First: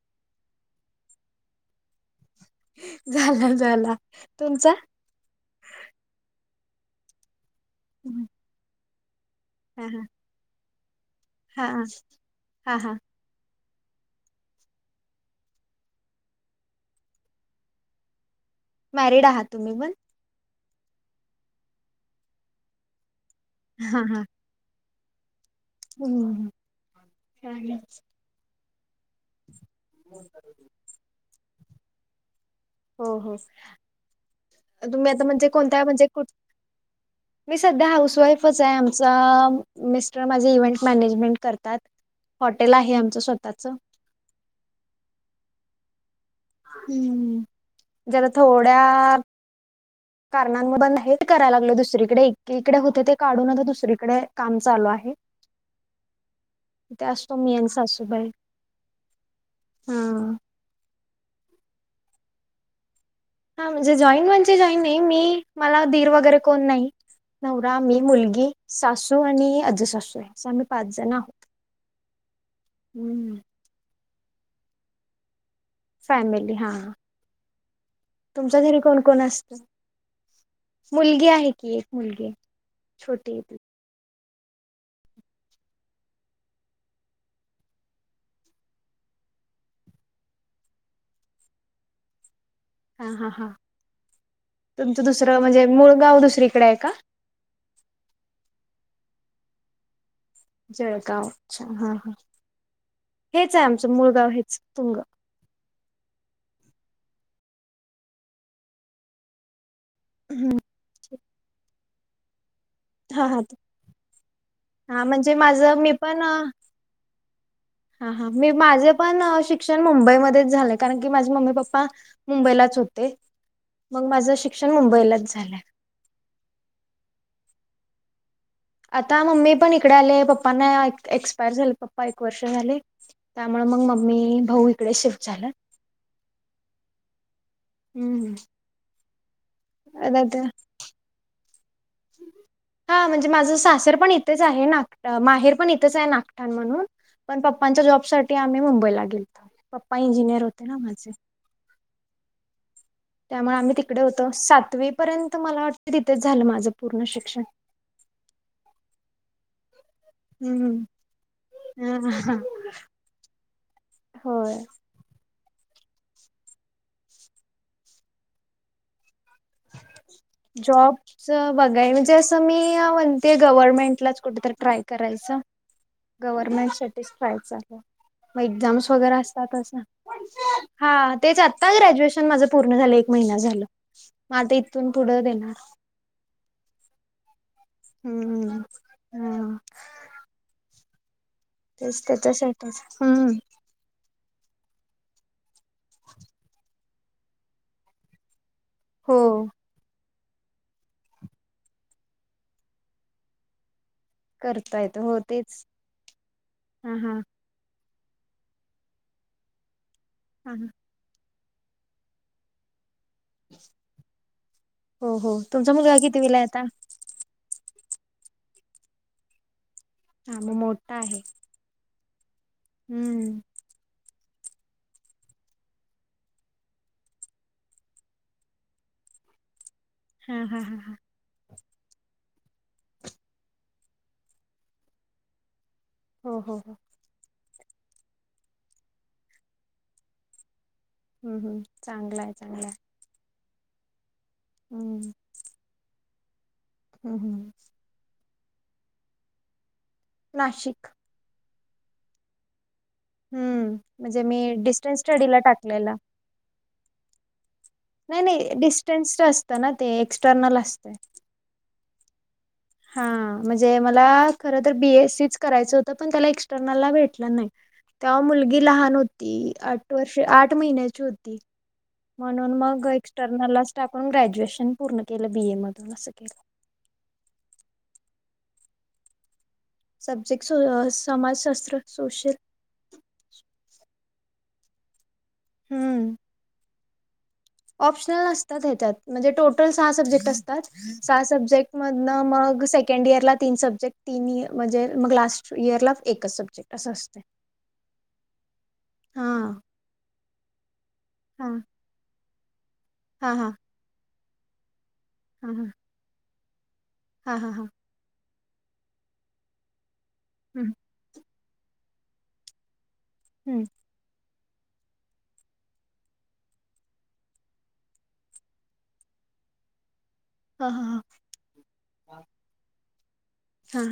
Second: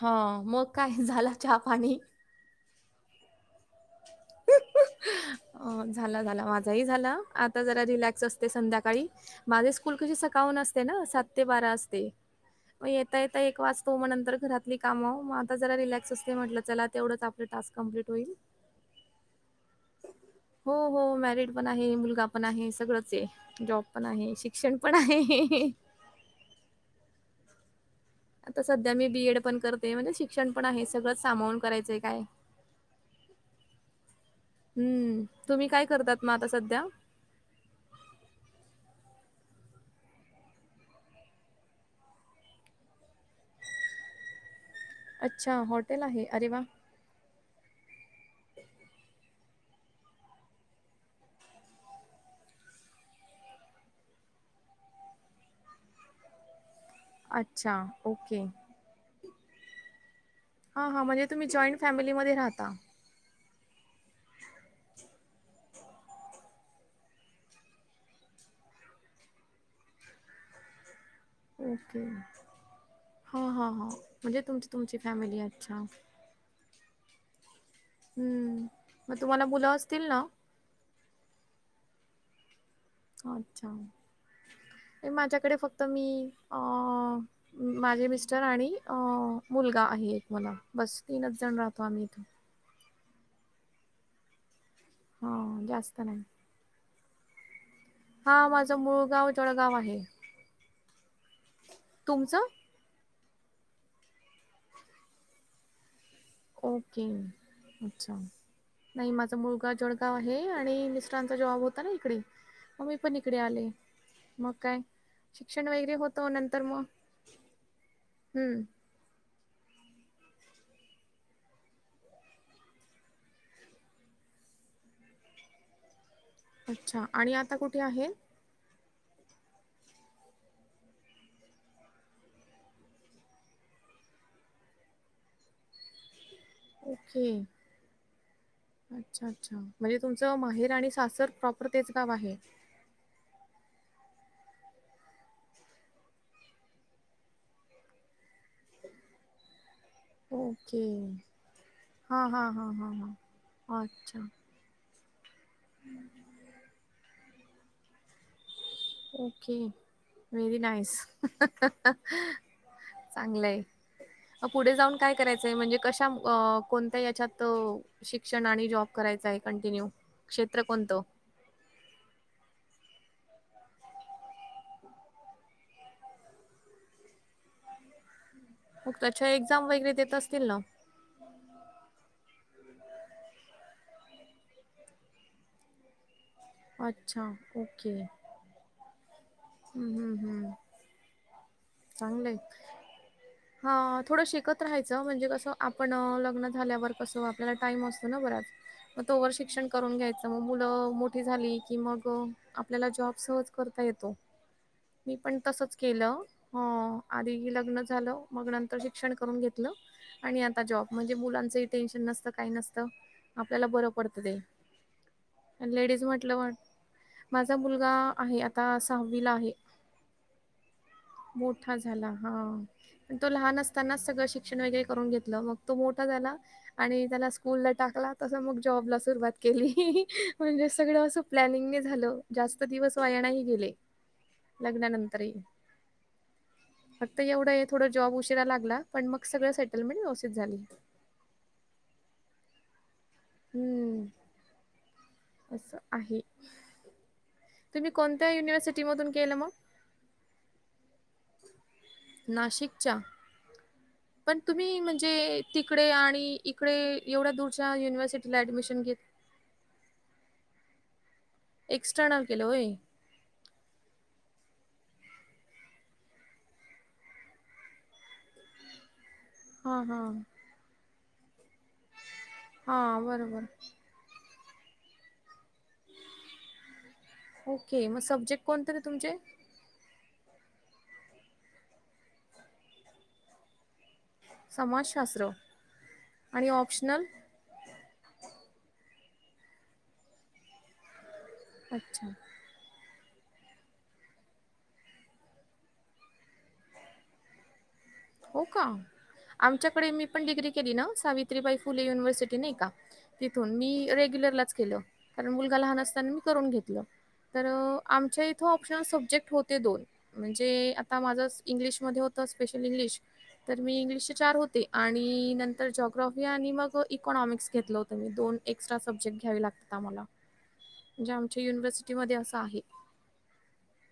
हां मग काय झाला चहा पाणी? झाला झाला तुमचा? अ झाला झाला माझाही झाला, आता जरा रिलॅक्स हा असते संध्याकाळी. माझे हा स्कूल कशी सकाळून असते ना सात ते हा बारा असते हा मग, हा येत ता येता एक वाजतो मग नंतर घरातली कामं मग आता जरा रिलॅक्स असते, म्हटलं चला तेवढंच आपले टास्क कंप्लीट होईल. मॅरिड आहात तुम्ही पण? हो हो मॅरिड पण आहे, मुलगा पण आहे, सगळंच आहे, जॉब हा पण हा आहे शिक क्षण पण आहे. हम्म! छानच! आता सध्या मी बी एड पण करते, म्हणजे शिक्षण पण आहे सगळंच सामावून करायचंय काय. हो हो तुम्ही हं. आता म्हणजे तुम्ही कोणत्या काय म्हणजे करतात कुठ मग आता सध्या? मी सध्या हाऊस वाईफच आहे, आमचा मिस्टर माझे इव्हेंट मॅनेजमेंट करतात. हॉटेल आहे आमचं स्वतःचं. अच्छा, हॉटेल आहे. अरे वा! हम्म, जरा थोड्या कारणानं बंद हेट करायला लागले दुसरीकडे एकीकडे होते ते काढून आता दुसरीकडे काम चालू आहे. [inaudible] इथे असतो मी आणि अच्छा, सासूबाई. ओके. हम्म! हा हां म्हणजे तुम्ही जॉईंट फॅमिलीमध्ये राहता. ह म्हणजे जॉईन म्हणजे जॉईन नाही मी मला दीर वगैरे कोण नाही. नवरा मी मुलगी सासू आणि आजे सासू अस आम्ही पाच जण आहोत. ओके! हम्म. ह ह ह, म्हणजे तुमची तुमची फॅमिली अच्छा! फॅमिली हा, तुमचा हं. घरी कोण मग कोण अस तुम्हाला मुलं असतील ना? मुलगी आहे की एक मुलगी. छोटी आहे ती अच्छा! माझ्याकडे फक्त मी अ माझे मिस्टर आणि अ मुलगा आहे एक मला बस तीनच जण राहतो आम्ही इथून. हां हां हां, तुमचं दुसरं म्हणजे हां, मूळ गाव दुसरीकडे आहे का? हा माझा मुळगाव जळगाव आहे. जळगाव अच्छा हा हा तुमचं? हेच आहे आमचं मूळगाव हेच तुमंग. ओके! अच्छा, नाही माझा मुलगा जळगाव आहे हम्म. आणि मिस क्टरांचा जॉब होता ना इकडे. मग मी पण हा हा इकडे आले मग काय हा म्हणजे शिक्षण माझं मी वगैरे पण होतं नंतर मग हा हा मी हम्म माझे पण शिक शिक्षण मुंबईमध्येच झालंय कारण की माझे मम्मी पप्पा मुंबईलाच होते. मग माझं शिक्षण मुंबईलाच झालंय. अच्छा! आणि आता कुठे आहे. आता मम्मी पण इकडे आले, पप्पाना एक् -एक्सपायर झाले, पप्पा एक वर्ष झाले. त्यामुळे मंग मम्मी, भाऊ इकड शिफ्ट झालं. ओके, हम्म अच्छा-अच्छा. म्हणजे तुमचं माहेर आणि सासर, प्रॉपर तेच गाव आहे? हा म्हणजे माझं सासर पण इथच आहे, नाग माहेर पण इथच आहे नागठाण म्हणून. पण पप्पांच्या जॉब साठी आम्ही मुंबईला गेलतो, पप्पा इंजिनियर होते ना ओके. माझे. हां हां हां हं. त्यामुळे आम्ही तिकड होतो, सातवीपर्यंत मला वाटतं तिथेच झालं माझं पूर्ण शिक्षण. ओके. व्हेरी हम्म नाईस हां हं, ह चांगलंय, म होय. पुढे जाऊन काय करायचंय? म्हणजे कशा म कोणत्या याच्यात? शिक्षण आणि जॉब करायचाय कंटिन्यू? क्षेत्र जॉब कोणतं? चं बघाय म्हणजे अस मी ना, म्हणते गव्हर्नमेंटलाच कुठेतरी ट्राय करायचं. गव्हर्मेंट साठीच ट्राय चालू ये, मग एक्झाम्स वगैरे त्याच्या एक्झाम असतातच ना? वगैरे देत असतील ना? हां, तेच आत्ता ग्रॅज्युएशन माझं पूर्ण झालं, एक महिना झालं, म आता इथून पुढं देणार. अच्छा, ओके. हम्म हम. हम्म हम्म हम्म. तेच, त्याच्यासाठीच हम्म. हं थोडं शिकत राहायचं, म्हणजे कसं आपण लग्न झाल्यावर कसं आपल्याला टाइम असतो ना बराच? म हो तोवर शिक्षण करून घ्यायच मग मुलं मोठी झाली की, मग आपल्याला जॉब सहज करता येतो. करता येत मी हो पण तेच तसच केलं. हो हा हा आधी लग्न झालं, मग नंतर शिक्षण करून घेतलं, आणि हा आता जॉब म्हणजे मुलांचंही टेन्शन नसतं, काही नसतं आपल्याला बरं पडत ते, हो हो तुमचा मुलगा लेडीज म्हटलं कितवीला आहे म आता माझा मुलगा आहे, आता सहावीला आहे हा मग मोठा आहे. मोठा झाला हां, पण तो हम्म. लहान अस तानाच सगळं शिक्षण वगैरे करून घेतलं, मग तो मोठा झाला. आणि त्याला स्कूल ला टाकला, तसा मग जॉबला सुरुवात केली ही ही, हा हा म्हणजे हा सगळं असं प्लॅनिंगनी झालं, जास्त दिवस वाया नही गेले, लग्नानंतरही. हो हो हो. फक्त एवढं ये, थोड जॉब उशीरा लागला, पण मग सगळ सेटलमेंट व्यवस्थित झाली. हम् हम्, चांगलाय चांगलाय. हम्म. हम्म. असं आहे. हम हम. तुम्ही कोणत्या युनिव्हसिटीमधून केलं मग? नाशिक. नाशिकच्या? हम्म म्हणजे पण मी तुम्ही, डिस्टन्स स्टडीला म्हणजे तिकडे टाकलेला. आणि इकडे एवढा दूर नाही नाही डिस्टन्सचे असतं ना ते एक्सटर्नल असतय. एक्स्टर्नल केलं ओय. हा म्हणजे मला खरं तर बी एस सी च करायचं होतं पण त्याला एक्सटर्नलला भेटलं नाही. तेव्हा मुलगी लहान होती हां, आठ हां. वर्ष आठ महिन्याची होती. म्हणून हा मग बरोबर एक्स्टर्नल लाच टाकून ग्रॅज्युएशन पूर्ण केलं बी ए मधून असं केलं. ओके मग सब्जेक्ट कोण तरी तुमचे? सब्जेक्ट शो समाजशास्त्र सोशल. समाजशास्त्र हम्म. आणि ऑप्शनल? ऑप्शनल नसतात हेच्यात म्हणजे टोटल सहा सब्जेक्ट अस तात सहा सब्जेक्ट अच्छा मधनं मग से कंड इयरला तीन सब्जेक्ट तिनिय म्हणजे मग लास्ट इयरला एकच सब्जेक्ट असं असतय. हो का हा आमच्याकडे मी पण डिग्री केली ना हा सावित्रीबाई फुले युनिव्हर्सिटी नाही का हा हा तिथून मी रेग्युलरलाच केलं कारण हा मुलगा हा लहान असताना मी करून घेतलं हा तर हा हा आमच्या इथं ऑप्शनल सब्जेक्ट होते दोन म्हणजे हम्म आता माझं इंग्लिशमध्ये होतं स्पेशल इंग्लिश तर मी हा इंग्लिश चे चार होते. आणि नंतर जॉग्राफी आणि मग इकॉनॉमिक्स घेतलं होतं मी दोन एक्स्ट्रा सब्जेक्ट घ्यावे लाग ता आम्हाला हा हा म्हणजे आमच्या युनिव्हर्सिटी मध्ये असं आहे. हा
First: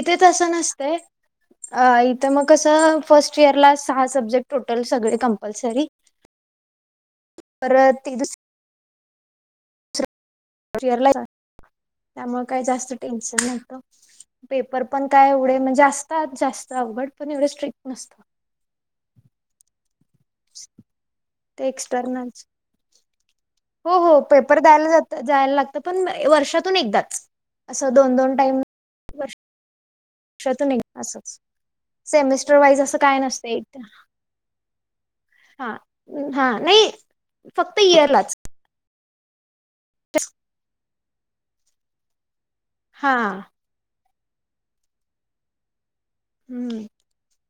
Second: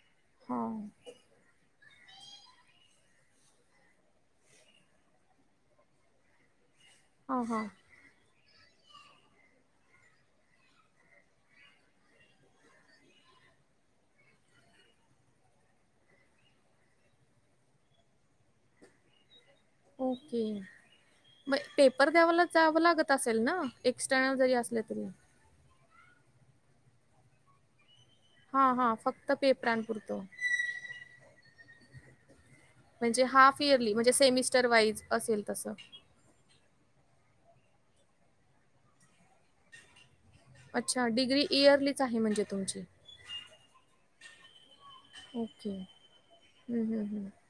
इथे तसं हा नसतंय. अ इथं मग कसं फर्स्ट इयर ला सहा सब्जेक्ट टोटल सगळे कंपल्सरी. हा हा परत ती दुस [unintelligible] आहे त्यामुळे काही जास्त टेन्शन नव्हतं. पेपर पण काय एवढे म्हणजे असतात जास्त अवघड पण एवढे स्ट्रिक्ट नसतं. ओके म ते पेपर एक्स्टर्नलच द्यावाला जावं लागत असेल ना. हो हो एक्स्टर्नल जरी पेपर असले द्यायला तरी जातं जायला लागतं पण वर्षातून एकदाच असं दोन-दोन टाइम हा हा [inaudible] फक्त पेपरांपुरतं वर्षातून एकदाच असच. सेमिस्टर वाईज असं काय नसते.. पीअरली म्हणजे सेमिस्टर वाईज असेल. हा तसं हा नाही फक्त इयरलाच. [unintelligible] अच्छा डिग्री इयरलीच आहे म्हणजे तुमची. हां. ओके. हम्म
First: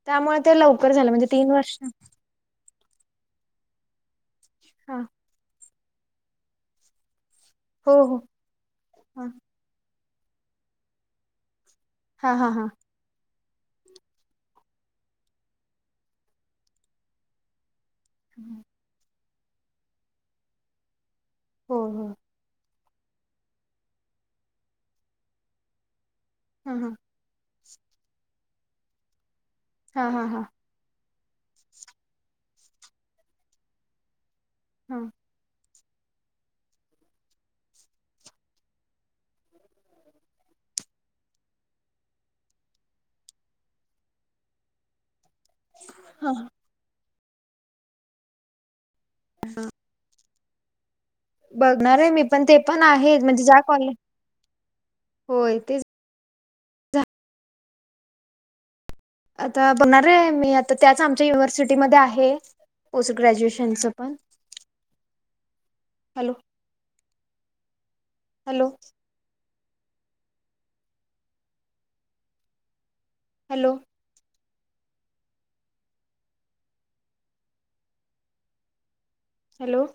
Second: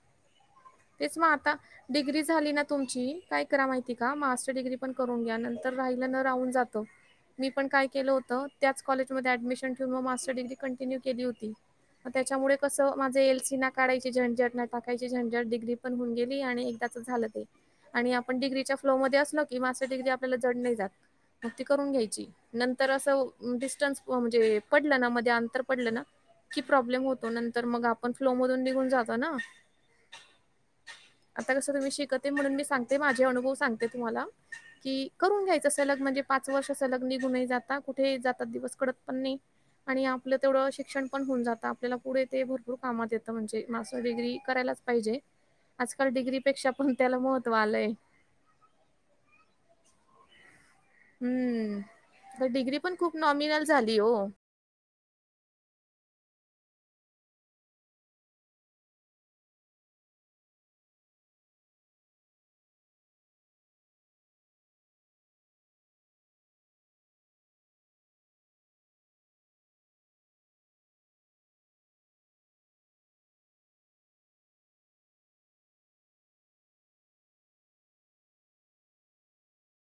त्यामुळे ते लव तेच म आता डिग्री झाली ना तुमची काय करा माहिती का मास्टर डिग्री पण हा करून घ्या नंत तर राहील ना राहून जातं मी पण काय हो केलं हो होतं त्याचं कॉलेज हा मध्ये ऍडमिशन किंवा मास्टर डिग्री कंटिन्यू केली होती हा हा त्याच्यामुळे हा कसं माझे एल सी ना काढायची झंझट, ना टाकायची झंझट डिग्री पण होऊन गेली आणि एकदाचच झालं ते. आणि आपण डग्रीच्या फ्लो मध्ये असलो की मास्टर डिग्री आपल्याला जड नाही जात मग ती हो करून हो घ्यायची नं तर असं डिस्टन्स म्हणजे पडलं ना मध्ये अंतर पडलं ना की हा हा प्रॉब्लेम हो तो नंतर मग आपण फ्लो मधून निघून जातो ना. हा हा हा. आता कसं तुम्ही शिकते म्हणून मी सांगते माझे अनुभव सांगते तुम्हाला हा की करून घ्याय चा सलग म्हणजे पाच वर्ष सलग निघून ही जाता कुठे ही जातात दिवस कडत पण नाही. आणि आपलं तेवढं शिक्षण पण होऊन जातं आपल्याला पुढे ते भरपूर कामात येतं म्हणजे मास्टर डिग्री करायलाच पाहिजे आजकाल हा डिग्रीपेक्षा पण त्याला महत्त्व आलंय. [unintelligible] हम्म बघणार ये मी पण तर ते डिग्री पण खूप आहे म्हणजे ज्या नॉमिनल कॉले झाली हो. होय तेच आता बघणार ये मी आता त्याच आमच्या युनिव्हर्सिटीमध्ये आहे पोस्ट ग्रॅज्युएशनचं पण हॅलो हॅलो हॅलो हॅलो